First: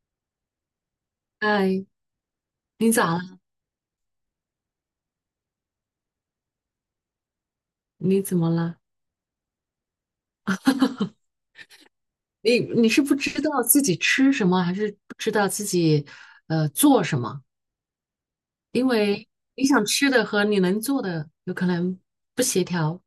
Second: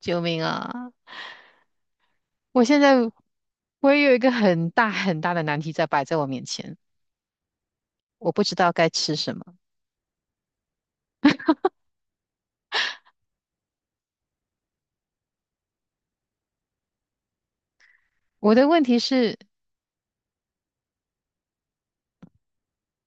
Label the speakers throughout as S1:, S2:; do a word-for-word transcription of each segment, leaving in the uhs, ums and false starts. S1: 救命啊！
S2: 哎，
S1: 我现
S2: 你
S1: 在
S2: 咋了？
S1: 我也有一个很大很大的难题在摆在我面前，
S2: 你
S1: 我
S2: 怎
S1: 不
S2: 么
S1: 知道
S2: 了？
S1: 该吃什么。
S2: 你你是不知道自己吃什么，还是不知道自己呃做什么？
S1: 我的问
S2: 因
S1: 题
S2: 为
S1: 是，
S2: 你想吃的和你能做的有可能不协调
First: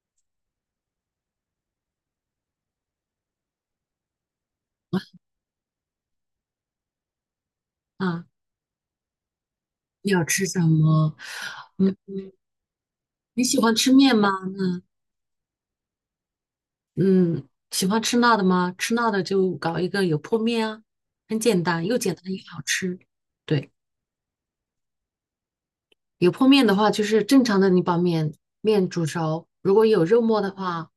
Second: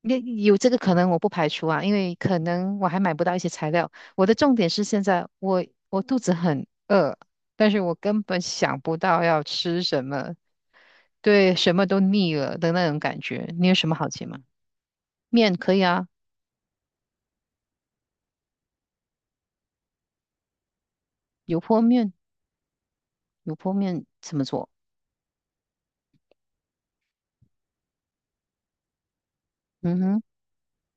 S1: 那有这个可能我不排除啊，因为可能我还买不到一些材料。我的重点是现在我我肚子很饿，但是我根
S2: 啊。
S1: 本想不到要吃什
S2: 你要
S1: 么，
S2: 吃什么？
S1: 对，什么
S2: 嗯，
S1: 都腻了的那种感
S2: 你
S1: 觉。
S2: 喜
S1: 你
S2: 欢
S1: 有什
S2: 吃
S1: 么好
S2: 面
S1: 吃
S2: 吗？
S1: 吗？面可以啊，
S2: 嗯，喜欢吃辣的吗？吃辣的就搞一个油泼面啊，很
S1: 油
S2: 简
S1: 泼
S2: 单，又
S1: 面，
S2: 简单又好吃。
S1: 油
S2: 对。
S1: 泼面怎么做？
S2: 油泼面的话，就是正常的，你把面面煮熟。如果
S1: 嗯
S2: 有肉
S1: 哼，
S2: 末的话，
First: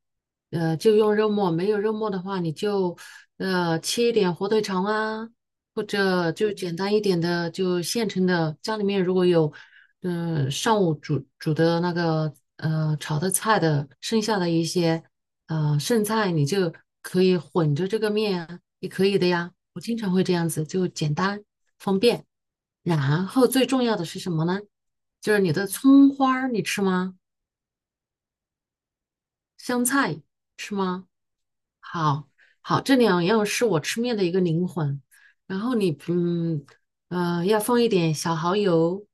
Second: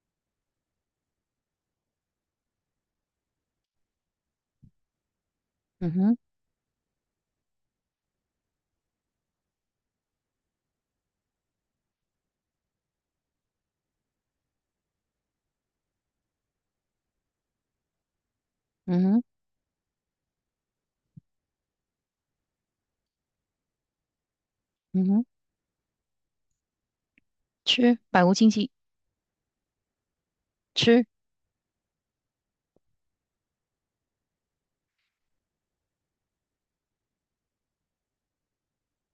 S2: 呃，就用肉末；没有肉末的话，你就呃切一点火腿肠啊，或
S1: 嗯哼，
S2: 者就简单一点的，就现成的。家里面如果有，嗯、上午煮煮的那个呃炒的菜的剩下的一些呃剩菜，你就可以混着这个面啊，也
S1: 嗯
S2: 可以
S1: 哼，
S2: 的呀。我经常会这样子，就简单方便。然后最重要的是什么呢？
S1: 嗯哼，
S2: 就是你的葱花儿你吃吗？
S1: 吃，百无禁忌。
S2: 香菜吃
S1: 吃，
S2: 吗？好，好，这两样是我吃面的一个灵魂。然后你嗯呃要放一点小蚝油，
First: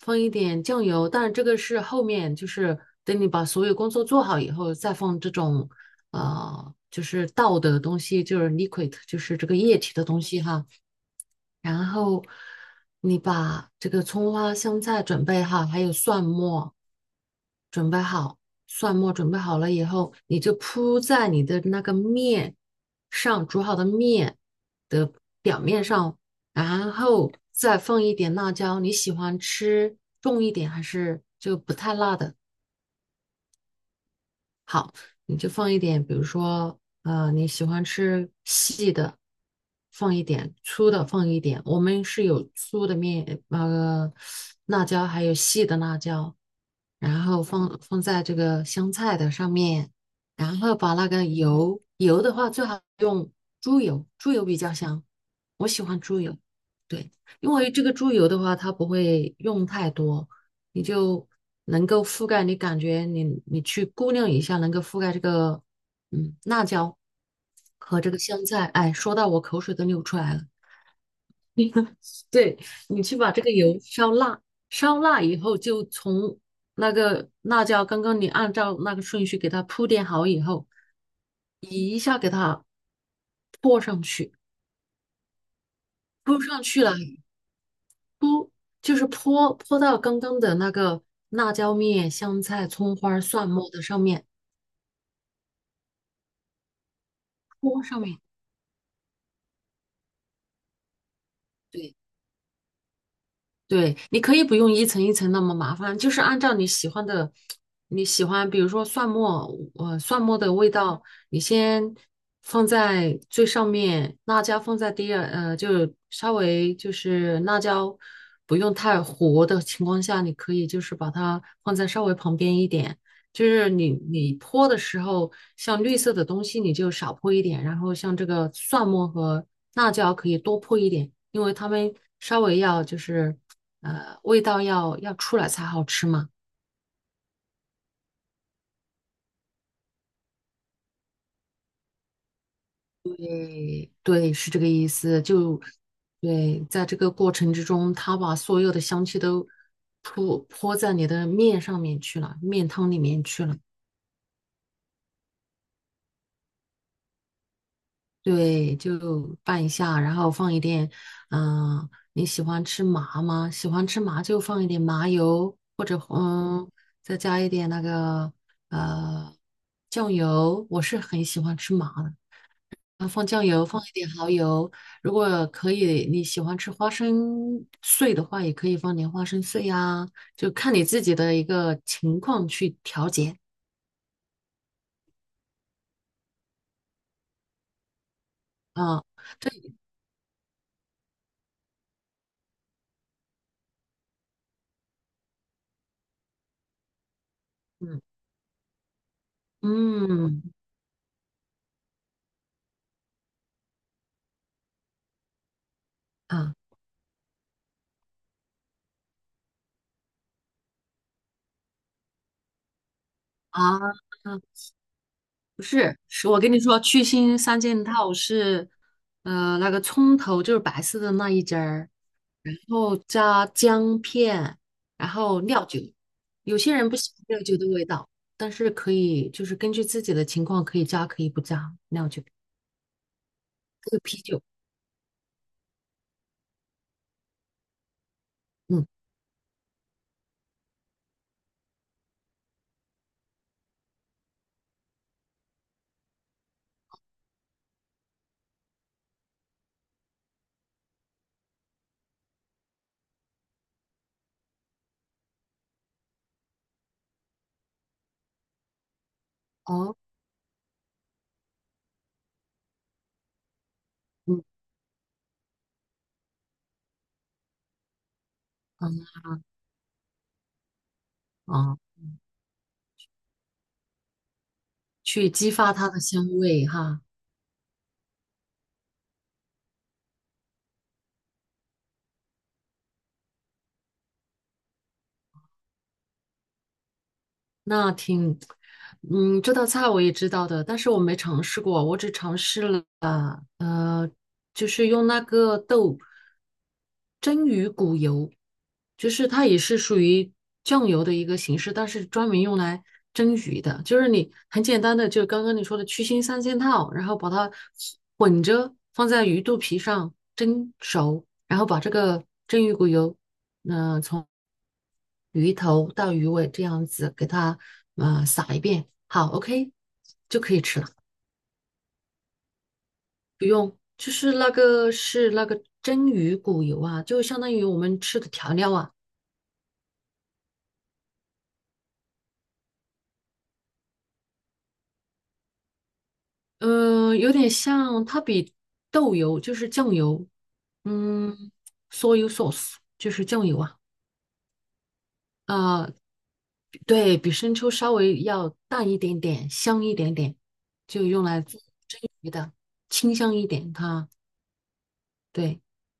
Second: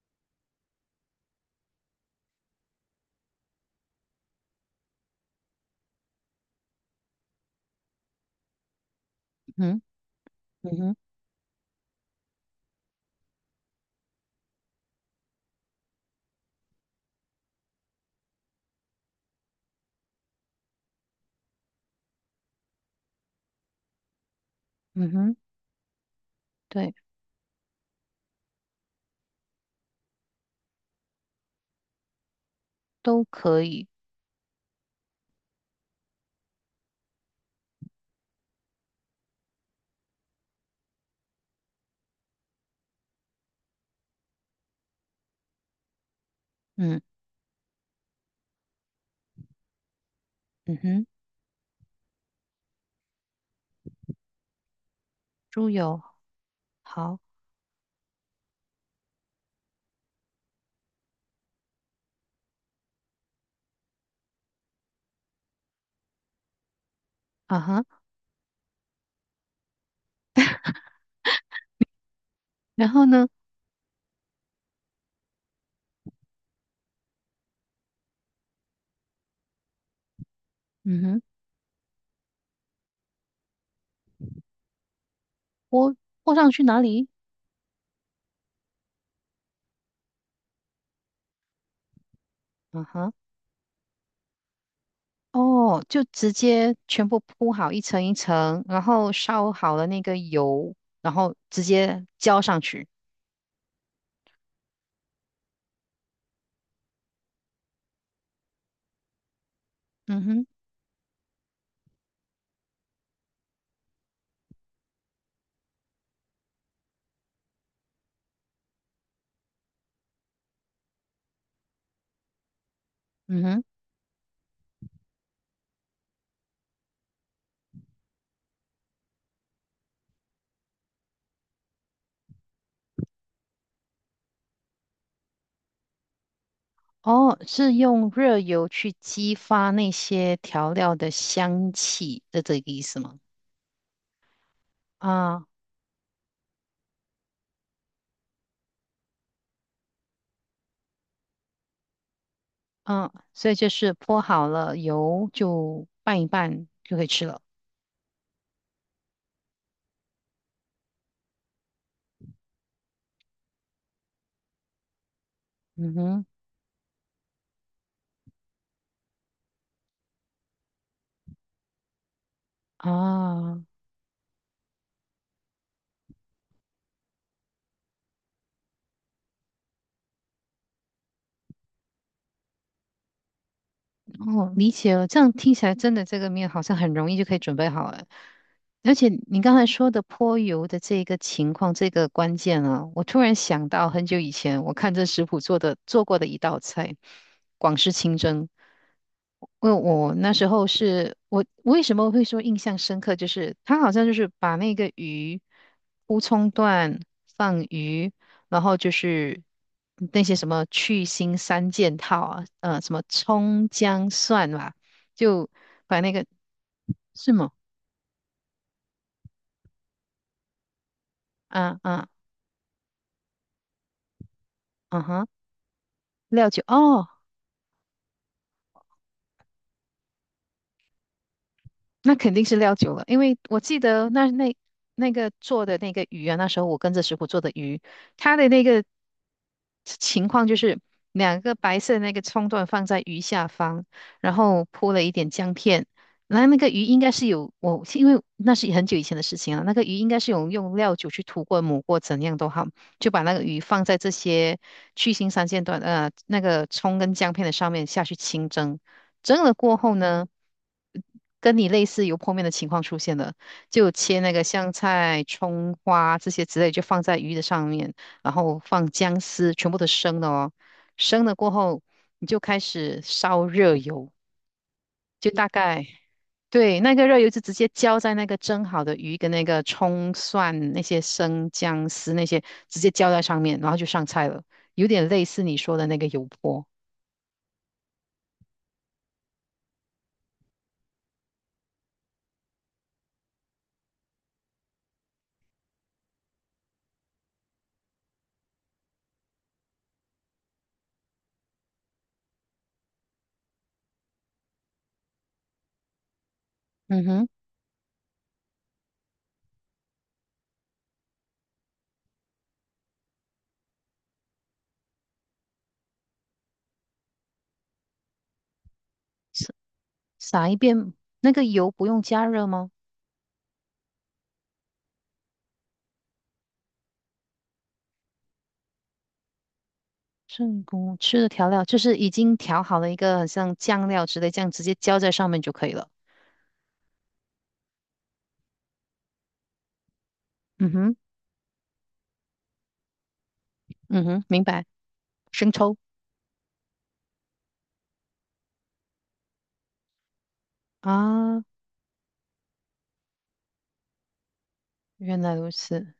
S2: 放一点酱油，但是这个是后面就是等你把所有工作做好以后再放这种呃就是倒的东西，就是 liquid，就是这个液
S1: 嗯哼
S2: 体的东西哈。
S1: 嗯哼
S2: 然后你把这个葱花、香菜准备好，还有蒜末准备好。蒜末准备好了以后，你就铺在你的那个面上，煮好的面
S1: 嗯
S2: 的
S1: 哼，
S2: 表面上，然
S1: 对，
S2: 后再放一点辣椒。你喜欢吃重一点还是就不太辣的？
S1: 都可以，
S2: 好，你就放一点，比如说，呃，你喜欢吃细的，放一点；粗的放一点。我们是有粗的面，那个辣椒，还有细的辣椒，
S1: 嗯
S2: 然后放放在这个香菜的上面，然后
S1: 嗯
S2: 把
S1: 哼，
S2: 那个油，油的话最好用猪油，猪油比较香，我
S1: 猪
S2: 喜欢
S1: 油，
S2: 猪油，对，
S1: 好
S2: 因为这个猪油的话，它不会用太多。你就能够覆盖，你感觉你你去估量一下，能够覆盖这个嗯辣椒
S1: 啊哈，
S2: 和这个香菜。哎，说到我口水都流出来了。对，
S1: 然
S2: 你
S1: 后
S2: 去
S1: 呢，
S2: 把这个油烧辣，烧辣以后就从那个辣椒，刚刚你按照那个顺序给它铺垫好以后，
S1: 嗯哼，
S2: 泼上去，
S1: 泼泼
S2: 泼
S1: 上去
S2: 上
S1: 哪
S2: 去了
S1: 里？
S2: 就是泼泼到刚刚的那个辣椒面、香菜、
S1: 啊
S2: 葱
S1: 哈，
S2: 花、蒜末的上面，
S1: 哦，就直接全部铺好一
S2: 泼上
S1: 层一
S2: 面。
S1: 层，然后烧好了那个油，然后直
S2: 对。
S1: 接浇上去，
S2: 对，你可以不用一层一层那么麻烦，就是按照你喜欢的，你喜欢，比如说蒜末，呃，蒜
S1: 嗯
S2: 末
S1: 哼
S2: 的味道，你先放在最上面，辣椒放在第二，呃，就稍微就是辣椒不用太糊的情况下，你可以就是把它放在稍微旁边一点，
S1: 嗯
S2: 就
S1: 哼，
S2: 是你你泼的时候，像绿色的东西你就少泼一点，然后像这个蒜末和辣椒可以多泼一点，因为它们稍微要就是。呃，味道要要出来才好吃嘛。
S1: 哦，是用热油去激发那些调料的香气的这个意思吗？
S2: 对，是这个意思。
S1: 啊
S2: 就对，在这个过程之中，他把所有的香气都泼泼在你的面上面去了，面汤里
S1: 嗯，
S2: 面去
S1: 所以
S2: 了。
S1: 就是泼好了油就拌一拌就可以吃了。
S2: 对，就拌一下，然后放一点，嗯、你喜欢吃麻吗？喜欢吃麻就放一点麻油，或
S1: 嗯
S2: 者
S1: 哼，
S2: 嗯，再加一点那个呃酱油。我是很喜欢吃麻的。啊，放酱
S1: 啊。
S2: 油，放一点蚝油。如果可以，你喜欢吃花生碎的话，也可以放点花生碎呀，就看你自己的一个情况去调节
S1: 哦，理解了。这样听起来真的这个面好像很容易就可以准备好了。而且
S2: 啊。
S1: 你刚才说的泼油的这个情况，这个关键啊，我突然想到很久以前我看这食谱做的做过的一道菜——广式
S2: 嗯。
S1: 清蒸。因为我那
S2: 嗯。
S1: 时候是我我为什么会说印象深刻，就是他好像就是把那个鱼乌
S2: 啊。
S1: 葱段放鱼，然后就是那些什么去腥三件套啊，呃，什么
S2: 啊
S1: 葱
S2: 啊，
S1: 姜蒜吧，就
S2: 不是，
S1: 把那个
S2: 是我跟你说，去
S1: 是
S2: 腥
S1: 吗？
S2: 三件套是，呃，那个葱头就是白色的那一截
S1: 啊
S2: 儿，
S1: 啊
S2: 然后加姜片，
S1: 啊
S2: 然
S1: 哈，
S2: 后料酒。
S1: 料
S2: 有
S1: 酒
S2: 些人不
S1: 哦。
S2: 喜欢料酒的味道，但是可以就是根据自己的情况可以加可以不加料
S1: 那
S2: 酒，
S1: 肯定是料酒了，因为我记
S2: 这个
S1: 得
S2: 啤
S1: 那
S2: 酒，
S1: 那那个做的那个鱼啊，那时候我跟着师傅做的鱼，它的那个
S2: 嗯，
S1: 情况就是两个白色的那个葱段放在鱼下方，然后铺了一点姜片，然后那个鱼应该是有我，因为那是很久以前的事情了，那个鱼应该是有用料酒去涂过、抹过，怎样都好，就把那个鱼放在这些去腥三线段呃那个葱跟姜片的上面下去清蒸。蒸了过后
S2: 哦，
S1: 呢，呃跟你类似油泼面的情况出现了，就切那个
S2: 嗯
S1: 香菜、葱花这些之类，就放在鱼的上面，然后放
S2: 嗯
S1: 姜丝，全部都生的哦。生了过
S2: 哦，
S1: 后，你就开始烧热油，就
S2: 去
S1: 大
S2: 激发
S1: 概
S2: 它的香味
S1: 对那
S2: 哈。
S1: 个热油就直接浇在那个蒸好的鱼跟那个葱蒜那些生姜丝那些，直接浇在上面，然后就上菜了，有点类似你说的那个油泼。
S2: 那挺，嗯，这道菜我也知道的，但是我没尝试过，我只尝试了，呃，就是用那个豆蒸鱼骨油，就是它也是属于酱油的一个形式，但是专门用来蒸鱼的，就是你很简单的，就刚刚你说的去腥三件套，
S1: 嗯
S2: 然后
S1: 哼。
S2: 把它混着放在鱼肚皮上蒸熟，然后把这个蒸鱼骨油那从鱼头到鱼尾这样子给它呃撒一遍，好，OK，就
S1: 撒
S2: 可
S1: 一
S2: 以吃了，
S1: 遍，那个油不用加热吗？
S2: 不用。就是那个是那个蒸鱼骨油啊，就相当于我们吃的调料啊，
S1: 正宫吃的调料就是已经调好了一个很像酱料之类，这样直接浇在上面就可以了。
S2: 嗯、呃有点像它比豆油就是酱油，
S1: 嗯哼，
S2: 嗯，soy sauce 就是酱油啊，
S1: 嗯哼，明白。生抽
S2: 啊、对比生抽稍微要淡一点点，香一点点，就用来
S1: 啊，
S2: 做蒸鱼的，清香一点它，
S1: 原来如
S2: 对。
S1: 此。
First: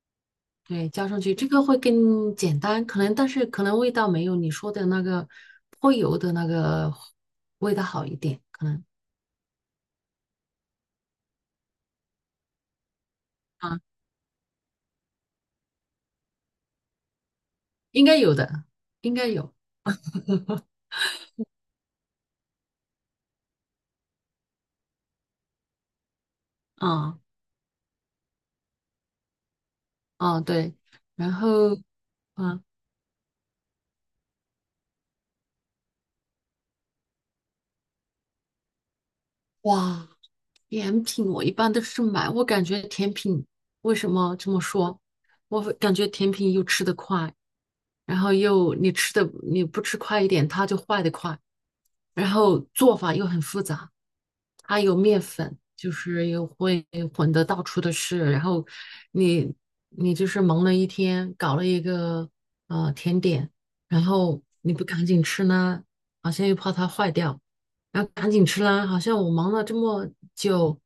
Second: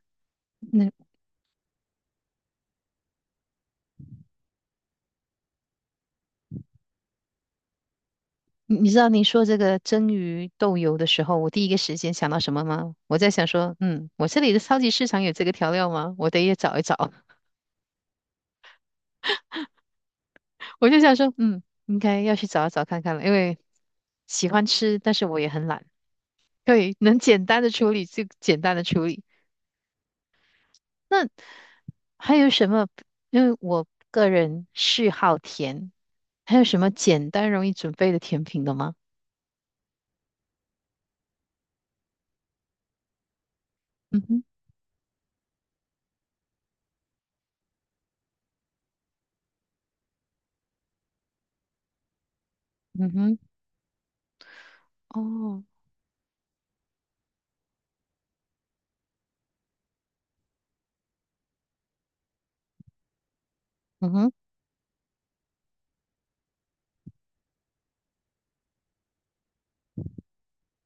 S2: 对，
S1: 那
S2: 浇上去这个会更简单，可能但是可能味道没有你说的那个泼油的那个味道好一点，可能
S1: 你知道你说这个蒸鱼豆油的时候，我第一个时间想到什么吗？我在想说，
S2: 啊，
S1: 嗯，我这里的超级市场有这个调料吗？我得也找一找。
S2: 应该有的，应该有，
S1: 我就想说，嗯，应该要去找一找看看了，因为喜欢吃，但是我也很懒。对，能
S2: 啊
S1: 简单的处理就简单的处理。
S2: 啊对，
S1: 那
S2: 然后
S1: 还有
S2: 啊，
S1: 什么？因为我个人嗜好甜，还有什么简单容易准备的甜品的吗？
S2: 哇，甜品我一般都是买，我感觉甜品为什
S1: 嗯
S2: 么
S1: 哼，
S2: 这么说？我会感觉甜品又吃得快，然后又你吃的你不吃快一点，它就坏得快，然后做
S1: 嗯
S2: 法又
S1: 哼，
S2: 很复杂，它有面粉，
S1: 哦，
S2: 就是又会混得到处都是，然后你你就是忙了一天，搞了一个呃甜点，然
S1: 嗯哼，
S2: 后你不赶紧吃呢，好像又怕它坏掉。然后赶紧吃啦，好像我忙了这么久，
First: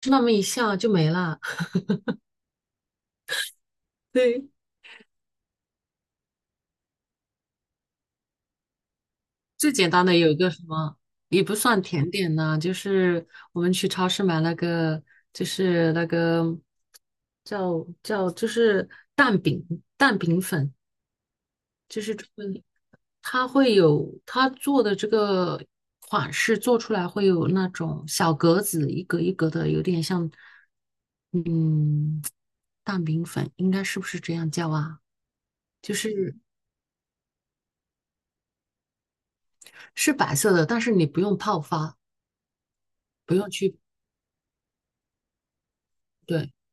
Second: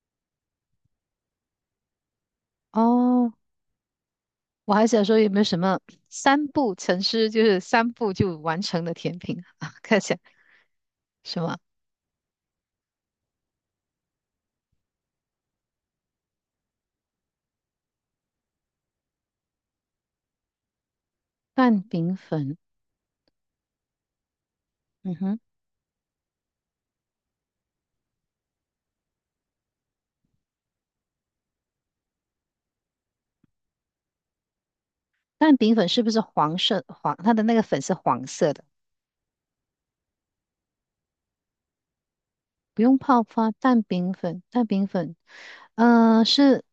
S2: 吃那么一下就没了。
S1: 哦，
S2: 对，
S1: 我还想说有没有什么三步成诗，就是三步就完成的甜品啊？
S2: 最 简
S1: 看一
S2: 单
S1: 下
S2: 的有一个什么，
S1: 什
S2: 也不
S1: 么
S2: 算甜点呐、就是我们去超市买那个，就是那个叫叫就是蛋饼，蛋饼粉，
S1: 蛋
S2: 就是
S1: 饼
S2: 专
S1: 粉，
S2: 门它会有它做的这
S1: 嗯哼，
S2: 个款式做出来会有那种小格子，一格一格的，有点像嗯蛋饼粉，应该是不是这样叫啊？
S1: 蛋饼粉
S2: 就
S1: 是不是
S2: 是。
S1: 黄色？黄，它的那个粉是黄色的。
S2: 是白色的，但是你不用泡发。
S1: 不用泡发蛋饼粉，蛋饼粉，嗯、
S2: 对，
S1: 是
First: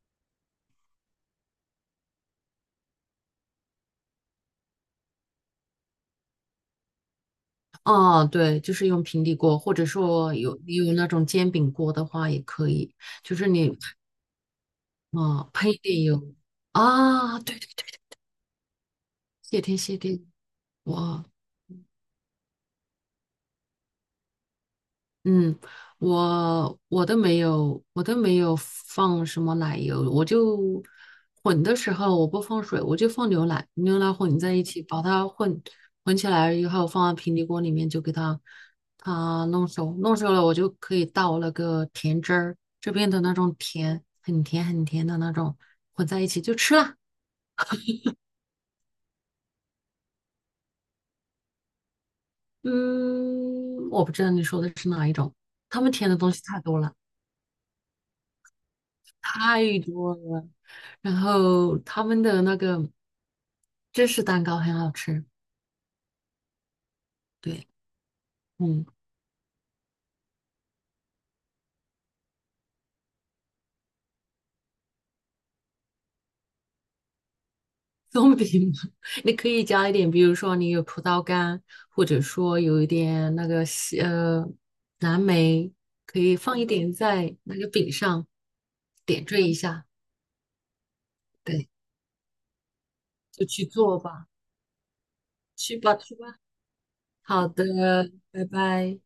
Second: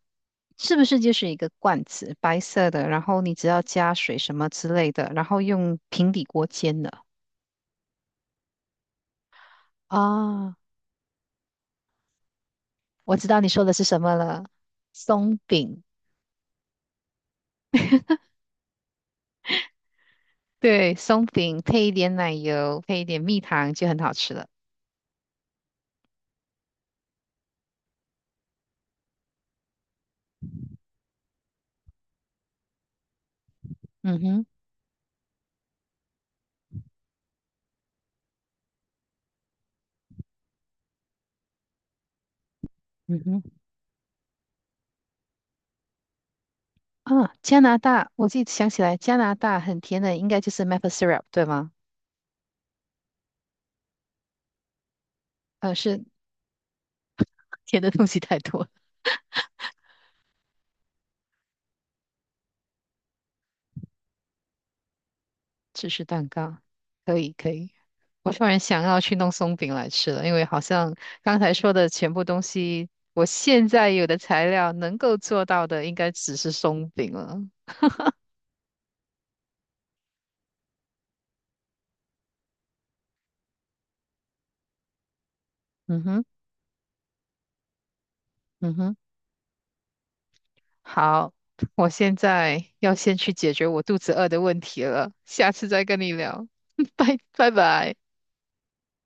S1: 是不是就是一个罐子，白色的，然后你只要加水什么之类的，然后用平底锅煎的
S2: 啊，对，就是用平底锅，或者说
S1: 啊？
S2: 有你有那种煎饼锅的话也可以，
S1: 我知
S2: 就
S1: 道
S2: 是
S1: 你说
S2: 你
S1: 的是什么了，松
S2: 啊、喷一
S1: 饼，
S2: 点油啊，对对对，谢天谢地，
S1: 对，
S2: 哇，
S1: 松饼配一点奶油，配一点蜜糖就很好吃了。
S2: 嗯，我我都没有，我都没有放什么奶油，我就混的时候我不放水，我就放牛奶，牛奶
S1: 嗯
S2: 混
S1: 哼，
S2: 在一起，把它混混起来以后，放在平底锅里面就给它它弄熟，弄熟了我就可以倒那个甜汁儿，这边的
S1: 嗯
S2: 那
S1: 哼，
S2: 种甜，很甜很甜的那种，混在一起就吃了。
S1: 啊，加拿大，我自己想起来，加拿大很甜的，应该就是 maple syrup 对吗？
S2: 嗯，我不知道你说的是哪一种，
S1: 呃，
S2: 他们
S1: 是
S2: 甜的东西太多了。
S1: 甜的东西太多了，
S2: 太多了。然后他们的那个芝士蛋糕很好吃，
S1: 芝士蛋糕，可以，可
S2: 对，
S1: 以。我突然想
S2: 嗯，
S1: 要去弄松饼来吃了，因为好像刚才说的全部东西，我现在有的材料能够做到的，应该只是松饼了。
S2: 松饼 你可以加一点，比如说你有葡萄干，或者说有一点那个西呃蓝莓，
S1: 嗯
S2: 可
S1: 哼，
S2: 以放一点在那个饼上，
S1: 嗯哼，
S2: 点缀一下，
S1: 好，
S2: 对，
S1: 我现在要先去
S2: 就
S1: 解
S2: 去
S1: 决我肚
S2: 做
S1: 子
S2: 吧，
S1: 饿的问题了，下次
S2: 去
S1: 再
S2: 吧
S1: 跟你
S2: 去吧，
S1: 聊，拜
S2: 好
S1: 拜
S2: 的，
S1: 拜。
S2: 拜拜。